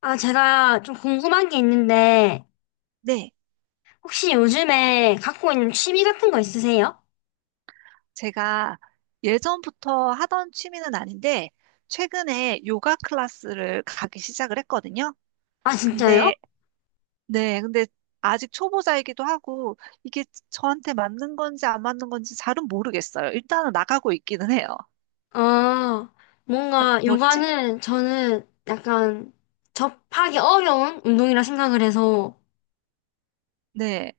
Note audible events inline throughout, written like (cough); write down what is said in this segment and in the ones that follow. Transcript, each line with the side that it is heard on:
left: 아, 제가 좀 궁금한 게 있는데,
right: 네,
left: 혹시 요즘에 갖고 있는 취미 같은 거 있으세요?
right: 제가 예전부터 하던 취미는 아닌데, 최근에 요가 클래스를 가기 시작을 했거든요.
left: 아, 진짜요?
right: 근데, 네, 근데 아직 초보자이기도 하고, 이게 저한테 맞는 건지 안 맞는 건지 잘은 모르겠어요. 일단은 나가고 있기는 해요.
left: 아, 뭔가
right: 뭐, 취미,
left: 요가는 저는 약간 접하기 어려운 운동이라 생각을 해서
right: 네.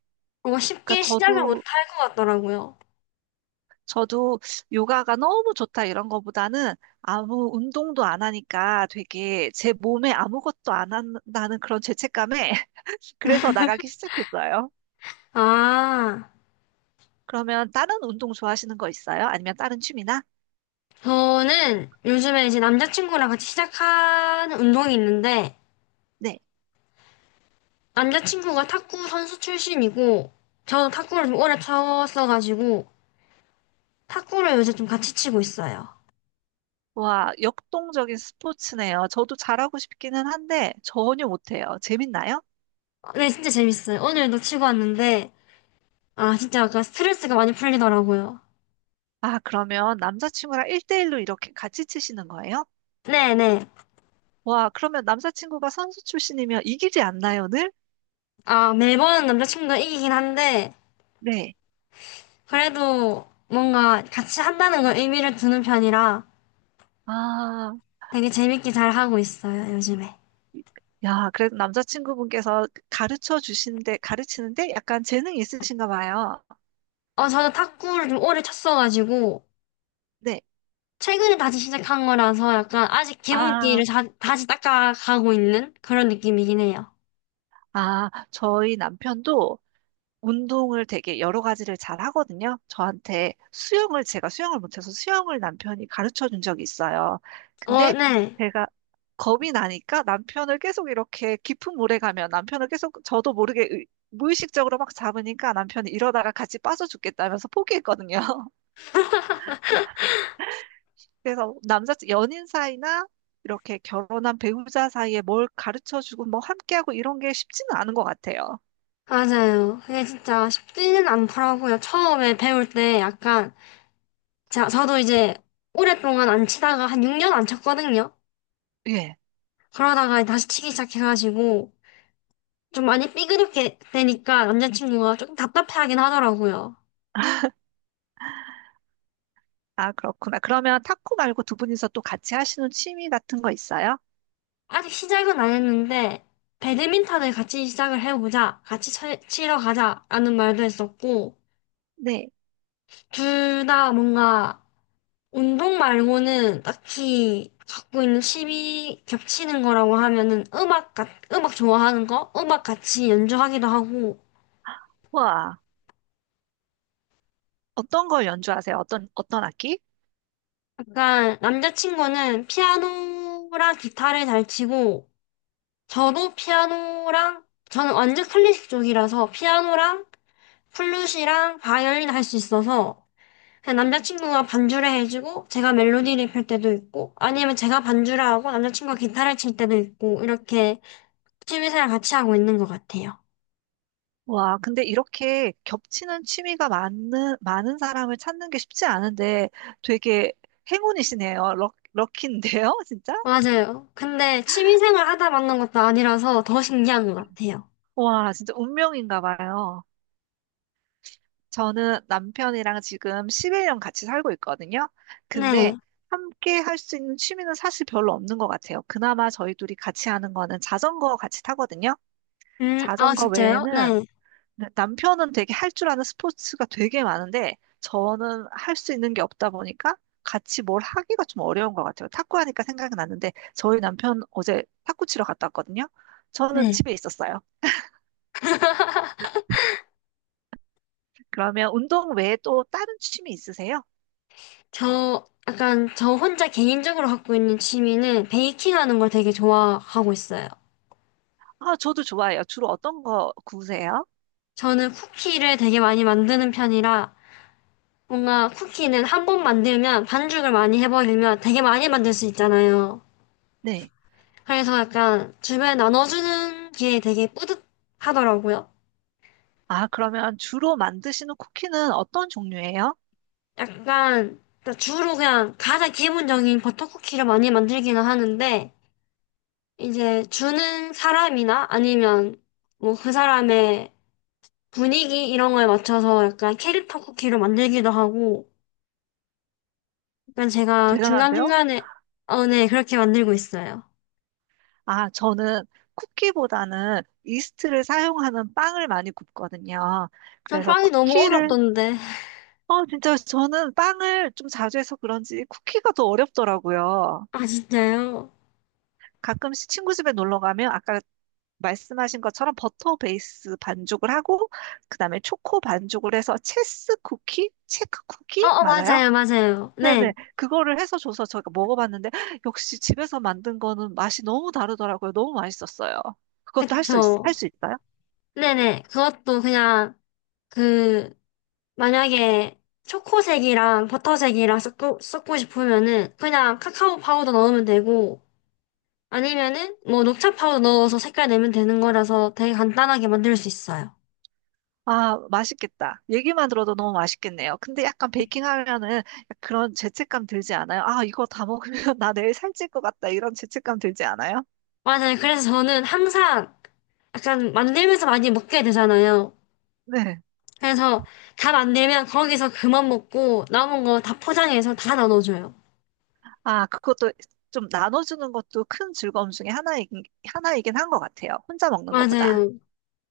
left: 뭔가
right: 그러니까
left: 쉽게 시작을 못
right: 저도,
left: 할 것 같더라고요.
right: 저도 요가가 너무 좋다 이런 거보다는 아무 운동도 안 하니까 되게 제 몸에 아무것도 안 한다는 그런 죄책감에 (laughs) 그래서 나가기 시작했어요.
left: 아,
right: 그러면 다른 운동 좋아하시는 거 있어요? 아니면 다른 취미나?
left: 저는 요즘에 이제 남자친구랑 같이 시작하는 운동이 있는데,
right: 네.
left: 남자친구가 탁구 선수 출신이고, 저도 탁구를 좀 오래 쳤어가지고, 탁구를 요새 좀 같이 치고 있어요.
right: 와, 역동적인 스포츠네요. 저도 잘하고 싶기는 한데 전혀 못해요. 재밌나요?
left: 아, 네, 진짜 재밌어요. 오늘도 치고 왔는데, 아, 진짜 약간 스트레스가 많이 풀리더라고요.
right: 아, 그러면 남자친구랑 1대1로 이렇게 같이 치시는 거예요?
left: 네네.
right: 와, 그러면 남자친구가 선수 출신이면 이기지 않나요, 늘?
left: 아, 매번 남자친구가 이기긴 한데,
right: 네.
left: 그래도 뭔가 같이 한다는 걸 의미를 두는 편이라
right: 아,
left: 되게 재밌게 잘 하고 있어요, 요즘에.
right: 야, 그래도 남자친구분께서 가르쳐 주시는데, 가르치는데 약간 재능이 있으신가 봐요.
left: 어, 저는 탁구를 좀 오래 쳤어가지고,
right: 네.
left: 최근에 다시 시작한 거라서 약간 아직
right: 아,
left: 기본기를 다시 닦아가고 있는 그런 느낌이긴 해요.
right: 아, 저희 남편도 운동을 되게 여러 가지를 잘 하거든요. 저한테 수영을, 제가 수영을 못해서 수영을 남편이 가르쳐 준 적이 있어요.
left: 어,
right: 근데
left: 네.
right: 제가 겁이 나니까 남편을 계속 이렇게 깊은 물에 가면 남편을 계속 저도 모르게 무의식적으로 막 잡으니까 남편이 이러다가 같이 빠져 죽겠다면서 포기했거든요. (laughs) 그래서 남자, 연인 사이나 이렇게 결혼한 배우자 사이에 뭘 가르쳐 주고 뭐 함께하고 이런 게 쉽지는 않은 것 같아요.
left: 맞아요. 그게 진짜 쉽지는 않더라고요. 처음에 배울 때 약간, 자, 저도 이제 오랫동안 안 치다가 한 6년 안 쳤거든요.
right: 예.
left: 그러다가 다시 치기 시작해가지고, 좀 많이 삐그덕게 되니까 남자친구가 조금 답답해하긴 하더라고요.
right: 아, 그렇구나. 그러면 탁구 말고 두 분이서 또 같이 하시는 취미 같은 거 있어요?
left: 아직 시작은 안 했는데, 배드민턴을 같이 시작을 해보자, 같이 치러 가자라는 말도 했었고,
right: 네.
left: 둘 다 뭔가 운동 말고는 딱히 갖고 있는 취미 겹치는 거라고 하면은 음악, 음악 좋아하는 거? 음악 같이 연주하기도 하고.
right: 와, 어떤 걸 연주하세요? 어떤, 어떤 악기?
left: 약간 남자친구는 피아노랑 기타를 잘 치고, 저도 피아노랑, 저는 완전 클래식 쪽이라서 피아노랑 플룻이랑 바이올린 할 수 있어서, 그냥 남자친구가 반주를 해주고, 제가 멜로디를 펼 때도 있고, 아니면 제가 반주를 하고 남자친구가 기타를 칠 때도 있고, 이렇게 취미생활 같이 하고 있는 것 같아요.
right: 와, 근데 이렇게 겹치는 취미가 많은, 많은 사람을 찾는 게 쉽지 않은데 되게 행운이시네요. 럭키인데요, (laughs) 진짜?
left: 맞아요. 근데 취미생활 하다 만난 것도 아니라서 더 신기한 것 같아요.
right: 와, 진짜 운명인가 봐요. 저는 남편이랑 지금 11년 같이 살고 있거든요.
left: 네.
right: 근데 함께 할 수 있는 취미는 사실 별로 없는 것 같아요. 그나마 저희 둘이 같이 하는 거는 자전거 같이 타거든요.
left: 아,
right: 자전거
left: 진짜요? 네.
right: 외에는 남편은 되게 할 줄 아는 스포츠가 되게 많은데 저는 할 수 있는 게 없다 보니까 같이 뭘 하기가 좀 어려운 것 같아요. 탁구 하니까 생각이 났는데 저희 남편 어제 탁구 치러 갔다 왔거든요. 저는
left: 네.
right: 집에 있었어요. 그러면 운동 외에 또 다른 취미 있으세요?
left: 저, 약간, 저 혼자 개인적으로 갖고 있는 취미는 베이킹 하는 걸 되게 좋아하고 있어요.
right: 아, 저도 좋아해요. 주로 어떤 거 구우세요?
left: 저는 쿠키를 되게 많이 만드는 편이라, 뭔가 쿠키는 한 번 만들면 반죽을 많이 해버리면 되게 많이 만들 수 있잖아요.
right: 네.
left: 그래서 약간 주변에 나눠주는 게 되게 뿌듯하더라고요.
right: 아, 그러면 주로 만드시는 쿠키는 어떤 종류예요?
left: 약간 그러니까 주로 그냥 가장 기본적인 버터쿠키를 많이 만들기는 하는데 이제 주는 사람이나 아니면 뭐 그 사람의 분위기 이런 거에 맞춰서 약간 캐릭터 쿠키를 만들기도 하고 약간 제가
right: 대단한데요?
left: 중간중간에 어, 네 그렇게 만들고 있어요.
right: 아, 저는 쿠키보다는 이스트를 사용하는 빵을 많이 굽거든요.
left: 전
right: 그래서
left: 빵이 너무
right: 쿠키를,
left: 어렵던데.
right: 어, 진짜 저는 빵을 좀 자주 해서 그런지 쿠키가 더 어렵더라고요.
left: 아 진짜요?
right: 가끔씩 친구 집에 놀러 가면 아까 말씀하신 것처럼 버터 베이스 반죽을 하고, 그 다음에 초코 반죽을 해서 체스 쿠키? 체크
left: 어,
right: 쿠키?
left: 어
right: 맞아요?
left: 맞아요 맞아요. 네
right: 네네. 그거를 해서 줘서 제가 먹어봤는데, 역시 집에서 만든 거는 맛이 너무 다르더라고요. 너무 맛있었어요. 그것도 할 수 있,
left: 그쵸.
right: 할수 있어요?
left: 네네 그것도 그냥 그 만약에 초코색이랑 버터색이랑 섞고 싶으면은 그냥 카카오 파우더 넣으면 되고 아니면은 뭐 녹차 파우더 넣어서 색깔 내면 되는 거라서 되게 간단하게 만들 수 있어요.
right: 아, 맛있겠다. 얘기만 들어도 너무 맛있겠네요. 근데 약간 베이킹 하면은 그런 죄책감 들지 않아요? 아, 이거 다 먹으면 (laughs) 나 내일 살찔 것 같다. 이런 죄책감 들지 않아요?
left: 맞아요. 그래서 저는 항상 약간 만들면서 많이 먹게 되잖아요.
right: 네.
left: 그래서 다 만들면 거기서 그만 먹고 남은 거 다 포장해서 다 나눠줘요.
right: 아, 그것도 좀 나눠주는 것도 큰 즐거움 중에 하나이긴 한 것 같아요. 혼자 먹는 것보다.
left: 맞아요.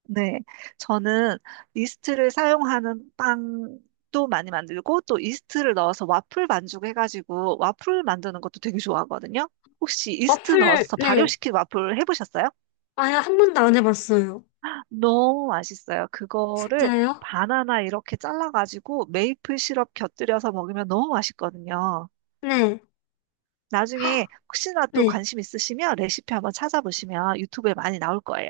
right: 네. 저는 이스트를 사용하는 빵도 많이 만들고 또 이스트를 넣어서 와플 반죽 해가지고 와플 만드는 것도 되게 좋아하거든요. 혹시 이스트
left: 어플,
right: 넣어서
left: 네.
right: 발효시킨 와플 해보셨어요?
left: 아예 한 번도 안 해봤어요.
right: 너무 맛있어요. 그거를
left: 진짜요?
right: 바나나 이렇게 잘라가지고 메이플 시럽 곁들여서 먹으면 너무 맛있거든요.
left: 네.
right: 나중에 혹시나 또
left: 네.
right: 관심 있으시면 레시피 한번 찾아보시면 유튜브에 많이 나올 거예요.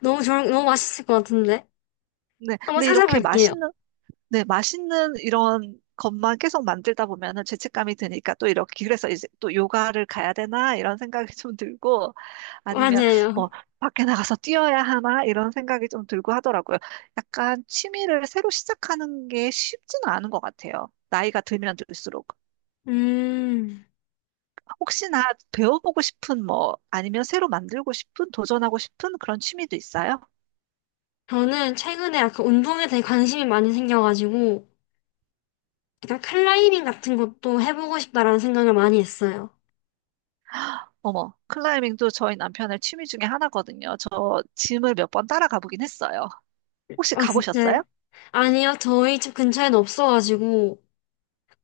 left: 너무 좋은, 너무 맛있을 것 같은데.
right: 네,
left: 한번
right: 근데 이렇게
left: 찾아볼게요.
right: 맛있는 네, 맛있는 이런 것만 계속 만들다 보면은 죄책감이 드니까 또 이렇게 그래서 이제 또 요가를 가야 되나 이런 생각이 좀 들고 아니면
left: 맞아요.
right: 뭐 밖에 나가서 뛰어야 하나 이런 생각이 좀 들고 하더라고요. 약간 취미를 새로 시작하는 게 쉽지는 않은 것 같아요. 나이가 들면 들수록
left: 음,
right: 혹시나 배워보고 싶은 뭐 아니면 새로 만들고 싶은 도전하고 싶은 그런 취미도 있어요?
left: 저는 최근에 약간 운동에 대해 관심이 많이 생겨가지고, 약간 클라이밍 같은 것도 해보고 싶다라는 생각을 많이 했어요.
right: 어머, 클라이밍도 저희 남편의 취미 중에 하나거든요. 저 짐을 몇 번 따라가 보긴 했어요. 혹시
left: 아,
right: 가보셨어요?
left: 진짜요? 아니요, 저희 집 근처에는 없어가지고,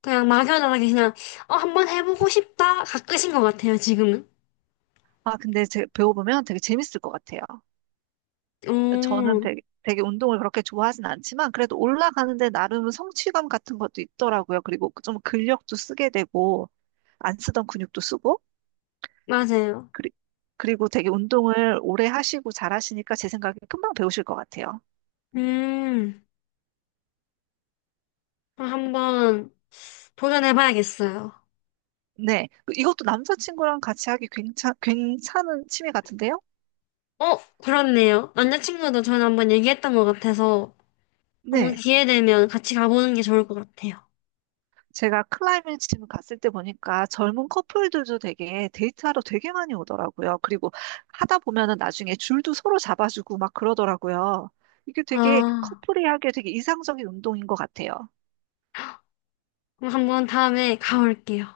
left: 그냥 막연하게 그냥, 어, 한번 해보고 싶다? 가끔인 것 같아요, 지금은.
right: 배워보면 되게 재밌을 것 같아요. 저는
left: 오,
right: 되게 운동을 그렇게 좋아하진 않지만, 그래도 올라가는데 나름 성취감 같은 것도 있더라고요. 그리고 좀 근력도 쓰게 되고, 안 쓰던 근육도 쓰고,
left: 맞아요.
right: 그리, 그리고 되게 운동을 오래 하시고 잘하시니까 제 생각에 금방 배우실 것 같아요.
left: 음, 어, 한번 도전해봐야겠어요.
right: 네. 이것도 남자친구랑 같이 하기 괜찮은 취미 같은데요?
left: 어, 그렇네요. 남자친구도 저는 한번 얘기했던 것 같아서, 한 번
right: 네.
left: 기회 되면 같이 가보는 게 좋을 것 같아요.
right: 제가 클라이밍 짐 갔을 때 보니까 젊은 커플들도 되게 데이트하러 되게 많이 오더라고요. 그리고 하다 보면은 나중에 줄도 서로 잡아주고 막 그러더라고요. 이게 되게
left: 아,
right: 커플이 하기에 되게 이상적인 운동인 것 같아요.
left: 그럼 한 번 다음에 가볼게요.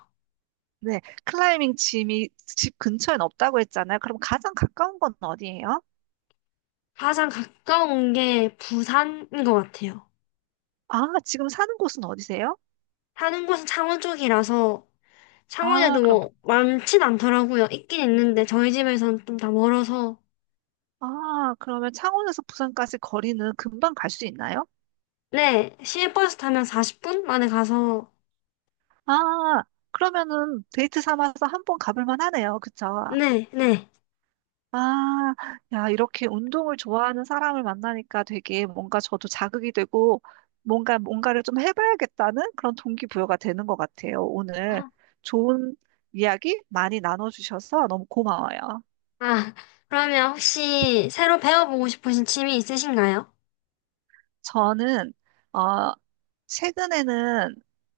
right: 네, 클라이밍 짐이 집 근처엔 없다고 했잖아요. 그럼 가장 가까운 건 어디예요?
left: 가장 가까운 게 부산인 것 같아요.
right: 아, 지금 사는 곳은 어디세요?
left: 사는 곳은 창원 쪽이라서
right: 아,
left: 창원에도
right: 그럼, 부-
left: 뭐 많진 않더라고요. 있긴 있는데 저희 집에서는 좀 다 멀어서
right: 아, 그러면 창원에서 부산까지 거리는 금방 갈 수 있나요?
left: 네, 시외버스 타면 40분 만에 가서
right: 아, 그러면은 데이트 삼아서 한번 가볼 만하네요. 그쵸?
left: 네, 네.
right: 아, 야, 이렇게 운동을 좋아하는 사람을 만나니까 되게 뭔가 저도 자극이 되고 뭔가 뭔가를 좀 해봐야겠다는 그런 동기부여가 되는 것 같아요. 오늘 좋은 이야기 많이 나눠주셔서 너무 고마워요.
left: 아, 그러면 혹시 새로 배워보고 싶으신 취미 있으신가요?
right: 저는, 어, 최근에는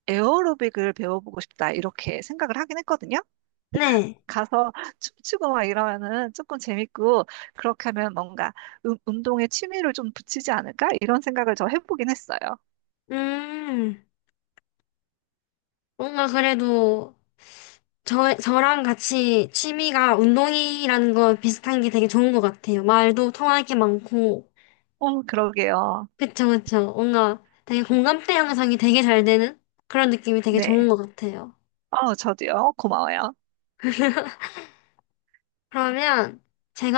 right: 에어로빅을 배워보고 싶다, 이렇게 생각을 하긴 했거든요.
left: 네.
right: 가서 (laughs) 춤추고 막 이러면은 조금 재밌고, 그렇게 하면 뭔가 운동에 취미를 좀 붙이지 않을까? 이런 생각을 저 해보긴 했어요.
left: 음, 뭔가 그래도 저, 저랑 같이 취미가 운동이라는 거 비슷한 게 되게 좋은 것 같아요. 말도 통할 게 많고.
right: 어, 그러게요.
left: 그쵸, 그쵸. 뭔가 되게 공감대 형성이 되게 잘 되는 그런 느낌이 되게 좋은
right: 네.
left: 것 같아요.
right: 어, 저도요. 고마워요.
left: (laughs) 그러면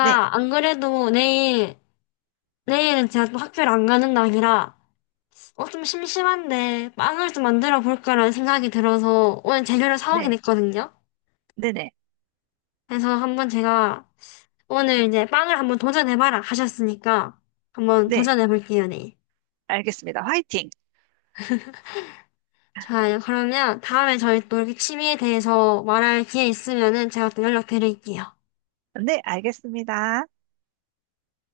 right: 네,
left: 안 그래도 내일, 내일은 제가 또 학교를 안 가는 날이라 어, 좀 심심한데 빵을 좀 만들어 볼까라는 생각이 들어서 오늘 재료를 사오긴
right: 네,
left: 했거든요.
right: 네네,
left: 그래서 한번 제가 오늘 이제 빵을 한번 도전해봐라 하셨으니까 한번
right: 네.
left: 도전해볼게요, 네.
right: 알겠습니다. 화이팅!
left: 자, 그러면 다음에 저희 또 이렇게 취미에 대해서 말할 기회 있으면은 제가 또 연락드릴게요.
right: 네, 알겠습니다.